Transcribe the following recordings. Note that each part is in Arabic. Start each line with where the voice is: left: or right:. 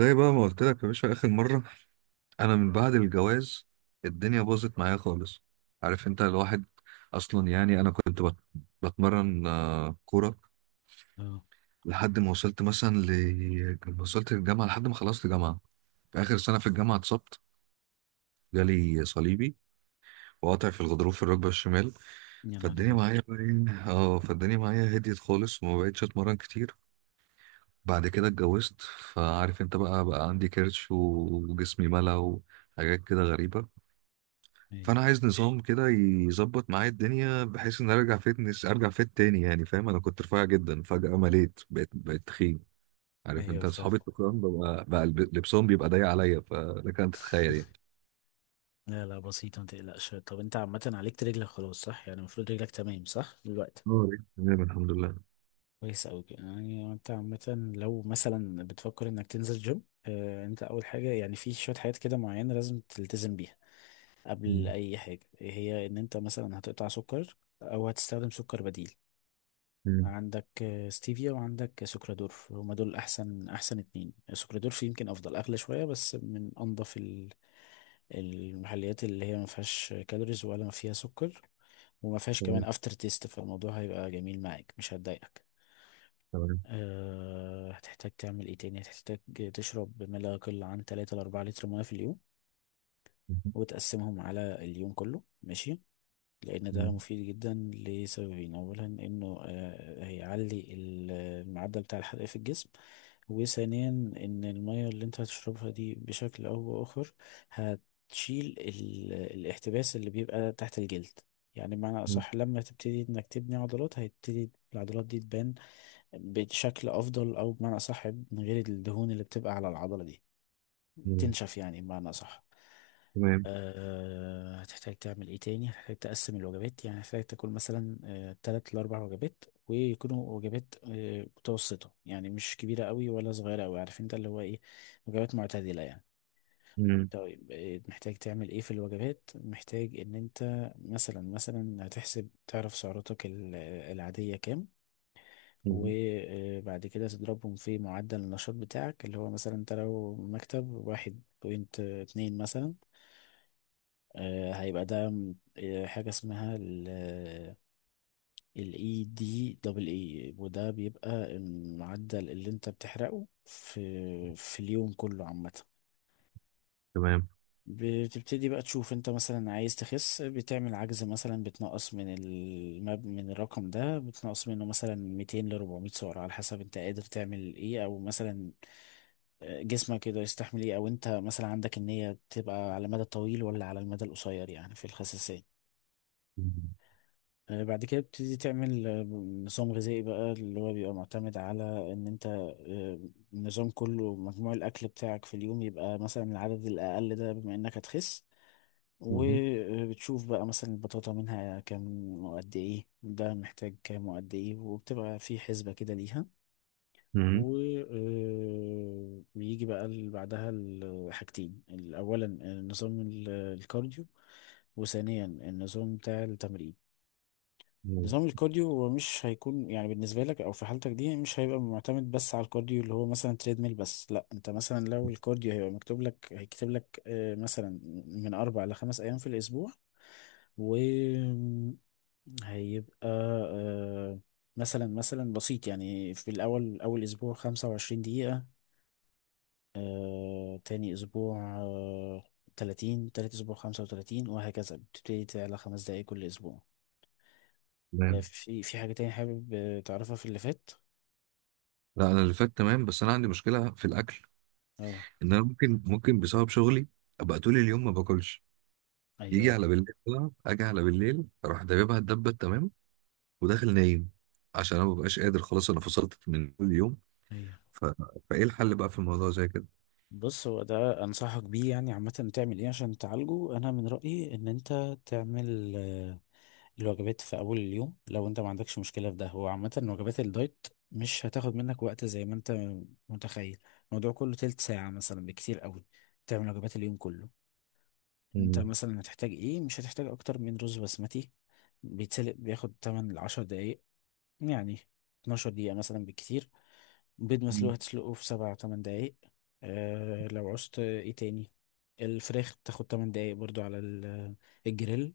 right: زي بقى ما قلت لك يا باشا، اخر مره، انا من بعد الجواز الدنيا باظت معايا خالص. عارف انت الواحد. اصلا يعني انا كنت بتمرن كوره
left: اه،
right: لحد ما وصلت مثلا لما وصلت الجامعه لحد ما خلصت جامعه. في اخر سنه في الجامعه اتصبت، جالي صليبي وقطع في الغضروف في الركبه الشمال.
left: يا نهار
right: فالدنيا
left: ابيض!
right: معايا بقى إيه؟ اه، فالدنيا معايا هديت خالص وما بقتش اتمرن كتير. بعد كده اتجوزت، فعارف انت بقى عندي كرش وجسمي ملا وحاجات كده غريبة.
left: ايوه،
right: فانا عايز نظام كده يظبط معايا الدنيا بحيث ان ارجع فيت تاني يعني فاهم. انا كنت رفيع جدا فجأة مليت، بقيت تخين. عارف
left: ايوه
right: انت
left: فعلا.
right: اصحابي التخان ببقى بقى لبسهم بيبقى ضيق عليا، فلك ان تتخيل يعني.
left: لا لا، بسيطة ما تقلقش. طب انت عامة عليك رجلك خلاص، صح؟ يعني المفروض رجلك تمام، صح دلوقتي.
right: اه، بقيت تمام، الحمد لله.
left: كويس أوي كده. يعني انت عامة لو مثلا بتفكر انك تنزل جيم، انت اول حاجة يعني في شوية حاجات كده معينة لازم تلتزم بيها. قبل
right: مم.
left: اي حاجة، هي ان انت مثلا هتقطع سكر او هتستخدم سكر بديل.
right: مم.
left: عندك ستيفيا، وعندك سكرادورف. هما دول احسن احسن اتنين. سكرادورف يمكن افضل، اغلى شويه بس، من انضف المحليات اللي هي ما فيهاش كالوريز ولا ما فيها سكر، وما فيهاش كمان
right: تمام.
left: افتر تيست. فالموضوع هيبقى جميل معاك، مش هتضايقك.
right: تمام.
left: أه، هتحتاج تعمل ايه تاني؟ هتحتاج تشرب ما لا يقل عن 3 ل 4 لتر ميه في اليوم، وتقسمهم على اليوم كله، ماشي. لأن ده
right: مم.
left: مفيد جدا لسببين: أولا إنه هيعلي المعدل بتاع الحرق في الجسم، وثانيا إن المية اللي أنت هتشربها دي بشكل أو بآخر هتشيل الاحتباس اللي بيبقى تحت الجلد. يعني بمعنى
right: مم.
left: أصح، لما تبتدي إنك تبني عضلات هيبتدي العضلات دي تبان بشكل أفضل، أو بمعنى أصح من غير الدهون اللي بتبقى على العضلة دي،
right: مم.
left: تنشف يعني بمعنى أصح.
right: تمام.
left: هتحتاج تعمل ايه تاني؟ هتحتاج تقسم الوجبات. يعني هتحتاج تاكل مثلا تلات لأربع وجبات، ويكونوا وجبات متوسطة، يعني مش كبيرة قوي ولا صغيرة قوي، عارف انت اللي هو ايه، وجبات معتدلة يعني.
right: مم.
left: طيب محتاج تعمل ايه في الوجبات؟ محتاج ان انت مثلا هتحسب تعرف سعراتك العادية كام،
right: مم.
left: وبعد كده تضربهم في معدل النشاط بتاعك اللي هو مثلا انت لو مكتب 1.2 مثلا. هيبقى ده حاجة اسمها الاي دي دبل اي، وده بيبقى المعدل اللي انت بتحرقه في اليوم كله عامة.
right: تمام.
left: بتبتدي بقى تشوف انت مثلا عايز تخس، بتعمل عجز مثلا، بتنقص من من الرقم ده، بتنقص منه مثلا 200 ل 400 سعر على حسب انت قادر تعمل ايه، او مثلا جسمك يقدر يستحمل ايه، او انت مثلا عندك النية تبقى على المدى الطويل ولا على المدى القصير يعني في الخساسية.
right: مم.
left: بعد كده بتبتدي تعمل نظام غذائي بقى، اللي هو بيبقى معتمد على ان انت النظام كله مجموع الاكل بتاعك في اليوم يبقى مثلا العدد الاقل ده، بما انك هتخس.
right: مم.
left: وبتشوف بقى مثلا البطاطا منها كام وقد ايه، ده محتاج كام وقد ايه، وبتبقى في حسبة كده ليها.
right: مم.
left: وبيجي بقى بعدها حاجتين اولا نظام الكارديو، وثانيا النظام بتاع التمرين.
right: مم.
left: نظام الكارديو هو مش هيكون يعني بالنسبة لك أو في حالتك دي مش هيبقى معتمد بس على الكارديو اللي هو مثلا تريدميل بس، لا. أنت مثلا لو الكارديو هيبقى مكتوب لك هيكتب لك مثلا من أربع لخمس أيام في الأسبوع، و هيبقى آه، مثلا بسيط، يعني في الأول أول أسبوع 25 دقيقة، تاني أسبوع 30، تالت أسبوع 35، وهكذا بتبتدي تعلى خمس دقايق كل أسبوع.
right: تمام.
left: في حاجة تانية حابب تعرفها في اللي فات؟
right: لا، انا اللي فات تمام، بس انا عندي مشكلة في الاكل.
left: اه،
right: ان انا ممكن بسبب شغلي ابقى طول اليوم ما باكلش. يجي
left: أيوه،
right: على بالليل بقى، اجي على بالليل، اروح دببها الدبه تمام. وداخل نايم عشان انا مبقاش قادر خلاص، انا فصلت من كل يوم.
left: أيوه.
right: ف... فايه الحل بقى في الموضوع زي كده؟
left: بص، هو ده أنصحك بيه يعني عامة. تعمل إيه عشان تعالجه؟ أنا من رأيي إن أنت تعمل الوجبات في أول اليوم، لو أنت ما عندكش مشكلة في ده. هو عامة وجبات الدايت مش هتاخد منك وقت زي ما أنت متخيل. الموضوع كله تلت ساعة مثلا بكتير قوي، تعمل وجبات اليوم كله. انت
right: مم.
left: مثلا هتحتاج ايه؟ مش هتحتاج اكتر من رز بسمتي بيتسلق، بياخد 8 ل 10 دقايق، يعني 12 دقيقة مثلا بالكتير. بيض مسلوق
right: مم.
left: هتسلقه في 7 8 دقايق. أه، لو عوزت ايه تاني؟ الفراخ بتاخد 8 دقايق برضو على الجريل.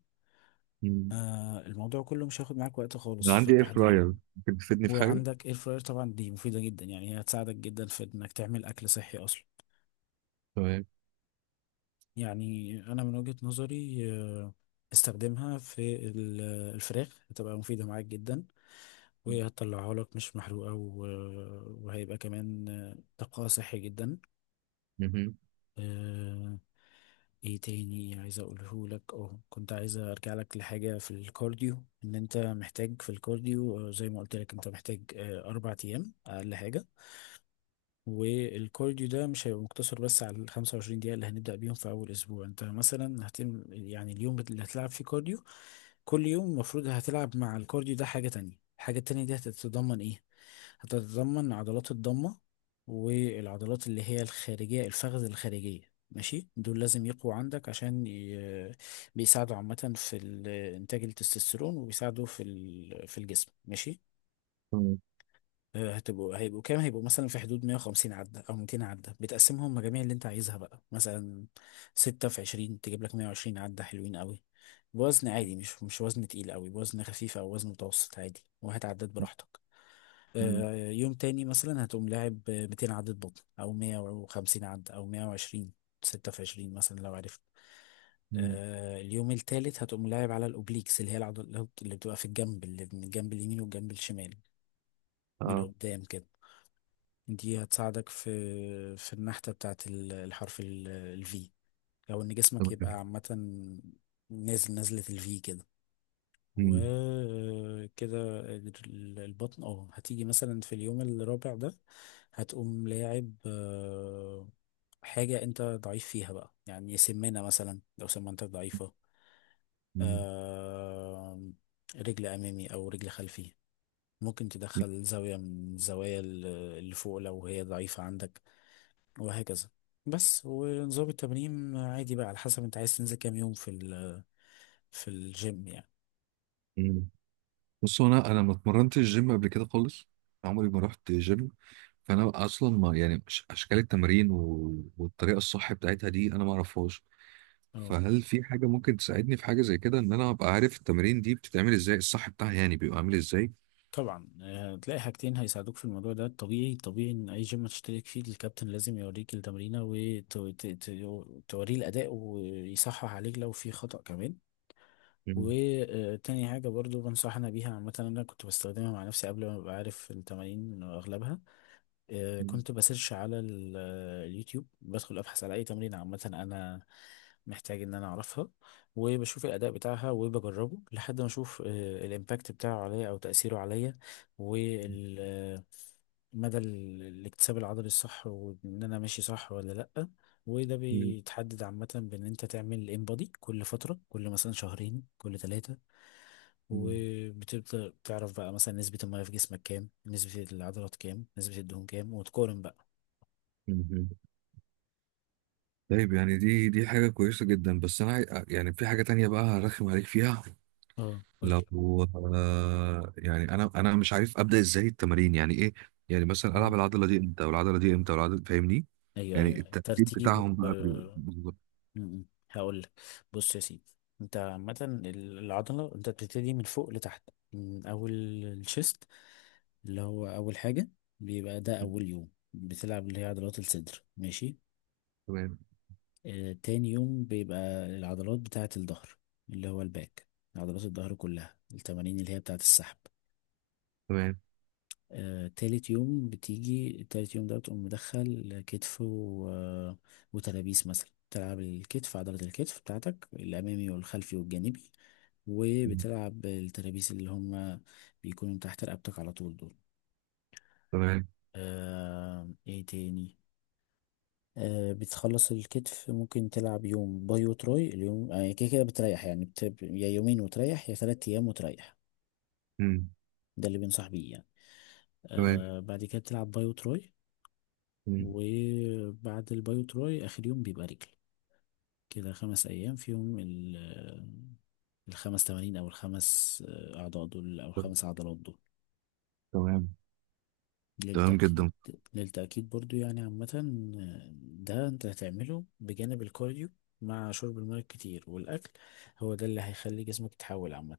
right: مم.
left: أه، الموضوع كله مش هياخد معاك وقت خالص
right: انا
left: في
right: عندي اير
left: التحضير.
right: فراير، ممكن تفيدني في حاجه؟
left: وعندك اير فراير طبعا، دي مفيدة جدا يعني، هي هتساعدك جدا في انك تعمل اكل صحي اصلا.
right: تمام.
left: يعني أنا من وجهة نظري استخدمها في الفراخ، هتبقى مفيدة معاك جدا، وهتطلعها لك مش محروقة، وهيبقى كمان طاقة صحي جدا.
right: مهم.
left: آه، ايه تاني عايز اقوله لك؟ اه، كنت عايز ارجع لك لحاجة في الكارديو. ان انت محتاج في الكارديو زي ما قلت لك، انت محتاج اربع ايام اقل حاجة. والكارديو ده مش هيبقى مقتصر بس على ال 25 دقيقة اللي هنبدأ بيهم في أول أسبوع. أنت مثلا يعني اليوم اللي هتلعب فيه كارديو كل يوم المفروض هتلعب مع الكارديو ده حاجة تانية. الحاجة التانية دي هتتضمن إيه؟ هتتضمن عضلات الضمة، والعضلات اللي هي الخارجية، الفخذ الخارجية، ماشي. دول لازم يقووا عندك عشان بيساعدوا عامة في إنتاج التستوستيرون، وبيساعدوا في الجسم، ماشي.
right: تمام.
left: هيبقوا كام؟ هيبقوا مثلا في حدود 150 عدة أو 200 عدة، بتقسمهم مجاميع اللي أنت عايزها بقى، مثلا ستة في 20 تجيب لك 120 عدة حلوين قوي، بوزن عادي، مش وزن تقيل قوي، بوزن خفيف أو وزن متوسط عادي، وهات عدات براحتك.
right: مم.
left: يوم تاني مثلا هتقوم لاعب 200 عدة بطن، أو 150 عدة، أو 120، ستة في 20 مثلا لو عرفت.
right: مم.
left: اليوم التالت هتقوم لاعب على الأوبليكس، اللي هي العضلات اللي بتبقى في الجنب، اللي من الجنب اليمين والجنب الشمال من
right: اه.
left: قدام كده. دي هتساعدك في النحتة بتاعت الحرف الفي، او ان جسمك
right: تمام.
left: يبقى عامة نازل نزلة الفي كده.
right: مم.
left: وكده البطن. اه، هتيجي مثلا في اليوم الرابع ده هتقوم لاعب حاجة انت ضعيف فيها بقى، يعني سمانة مثلا لو سمانتك ضعيفة،
right: مم.
left: آه، رجل أمامي أو رجل خلفي. ممكن تدخل زاوية من الزوايا اللي فوق لو هي ضعيفة عندك، وهكذا. بس، ونظام التمرين عادي بقى على حسب انت عايز تنزل كام يوم في في الجيم يعني.
right: مم. بص، هو انا ما اتمرنتش جيم قبل كده خالص، عمري ما رحت جيم. فانا اصلا ما يعني اشكال التمارين والطريقه الصح بتاعتها دي انا ما اعرفهاش.
left: اه،
right: فهل في حاجه ممكن تساعدني في حاجه زي كده، ان انا ابقى عارف التمارين دي بتتعمل ازاي، الصح بتاعها يعني بيبقى عامل ازاي؟
left: طبعا. هتلاقي حاجتين هيساعدوك في الموضوع ده. طبيعي ان اي جيم هتشترك فيه الكابتن لازم يوريك التمرينه وتوريه الاداء ويصحح عليك لو في خطأ كمان.
right: مم.
left: وتاني حاجه برضو بنصحنا بيها عامه، انا كنت بستخدمها مع نفسي قبل ما ابقى عارف التمارين اغلبها.
right: مم.
left: كنت بسيرش على اليوتيوب، بدخل ابحث على اي تمرين عامه انا محتاج ان انا اعرفها، وبشوف الاداء بتاعها وبجربه لحد ما اشوف الامباكت بتاعه عليا او تاثيره عليا، ومدى الاكتساب العضلي الصح، وان انا ماشي صح ولا لا. وده
right: مم.
left: بيتحدد عامه بان انت تعمل انبادي كل فتره، كل مثلا شهرين، كل ثلاثه،
right: مم.
left: وبتبدأ تعرف بقى مثلا نسبة المياه في جسمك كام، نسبة العضلات كام، نسبة الدهون كام، وتقارن بقى.
right: مم. طيب يعني دي حاجه كويسه جدا، بس انا يعني في حاجه تانية بقى هرخم عليك فيها.
left: اه، قول لي.
right: لو يعني انا مش عارف ابدا ازاي التمارين يعني ايه. يعني مثلا
left: مم.
right: العب العضله دي امتى، والعضله دي امتى، والعضله فاهمني.
left: ايوه،
right: يعني
left: ايوه،
right: الترتيب
left: ترتيب،
right: بتاعهم بقى بيبقى بالظبط؟
left: م- م. هقول لك. بص يا سيدي، انت عامة العضلة انت بتبتدي من فوق لتحت، من اول الشيست اللي هو اول حاجة، بيبقى ده
right: مم.
left: اول يوم بتلعب، اللي هي عضلات الصدر، ماشي.
right: تمام.
left: آه، تاني يوم بيبقى العضلات بتاعة الظهر، اللي هو الباك، عضلات الظهر كلها، التمارين اللي هي بتاعة السحب.
right: تمام.
left: تالت يوم بتيجي، تالت يوم ده بتقوم مدخل كتف و... آه، وترابيس. مثلا تلعب الكتف، عضلة الكتف بتاعتك الأمامي والخلفي والجانبي،
right: مم.
left: وبتلعب الترابيس اللي هم بيكونوا تحت رقبتك على طول دول.
right: تمام.
left: آه، ايه تاني؟ آه، بتخلص الكتف ممكن تلعب يوم باي وتراي. اليوم كده كده بتريح، يعني يا يومين وتريح، يا تلات أيام وتريح.
right: مم.
left: ده اللي بنصح بيه يعني.
right: تمام.
left: آه، بعد كده بتلعب باي وتراي،
right: مم.
left: وبعد البايو تراي آخر يوم بيبقى رجل. كده خمس أيام فيهم الخمس تمارين، أو الخمس أعضاء دول، أو
right: ت-
left: الخمس عضلات دول.
right: تمام. تمام
left: للتأكيد،
right: جدا.
left: للتأكيد برضو يعني عامة، آه، ده انت هتعمله بجانب الكارديو مع شرب الماء كتير والأكل. هو ده اللي هيخلي جسمك يتحول عامة.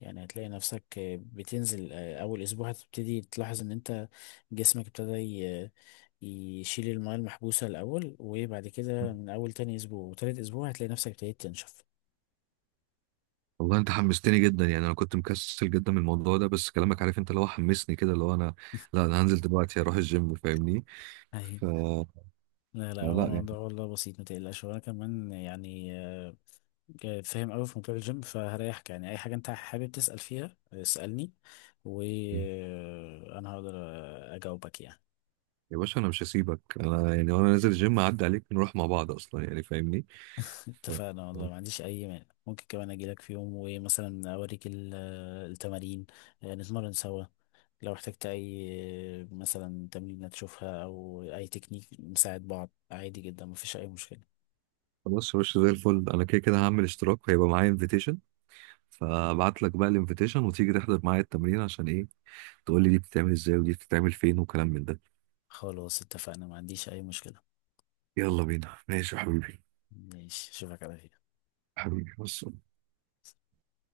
left: يعني هتلاقي نفسك بتنزل، أول أسبوع هتبتدي تلاحظ إن أنت جسمك ابتدى يشيل الماء المحبوسة الأول، وبعد كده من أول تاني أسبوع وتالت أسبوع هتلاقي نفسك ابتديت تنشف.
right: والله انت حمستني جدا، يعني انا كنت مكسل جدا من الموضوع ده، بس كلامك عارف انت اللي هو حمسني كده اللي هو انا. لا، انا هنزل دلوقتي اروح الجيم فاهمني.
left: أيوة.
right: ف...
left: لا لا، هو
right: فلا
left: الموضوع والله بسيط، متقلقش، وأنا كمان يعني فاهم قوي في موضوع الجيم، فهريحك. يعني اي حاجه انت حابب تسال فيها، اسالني
right: يعني
left: وانا هقدر اجاوبك يعني.
right: يا باشا، انا مش هسيبك، انا يعني وانا نازل الجيم اعدي عليك نروح مع بعض اصلا يعني فاهمني. ف-
left: اتفقنا والله، ما عنديش اي مانع. ممكن كمان اجي لك في يوم ومثلا اوريك التمارين، نتمرن سوا. لو احتجت اي مثلا تمرين تشوفها، او اي تكنيك، نساعد بعض عادي جدا، مفيش اي مشكله.
right: خلاص يا باشا، زي الفل، انا كده كده هعمل اشتراك هيبقى معايا انفيتيشن، فابعت لك بقى الانفيتيشن وتيجي تحضر معايا التمرين، عشان ايه؟ تقول لي دي بتتعمل ازاي ودي بتتعمل فين وكلام من ده.
left: خلاص اتفقنا، ما عنديش اي مشكله.
right: يلا بينا. ماشي يا حبيبي.
left: ماشي، اشوفك على خير.
right: حبيبي بص.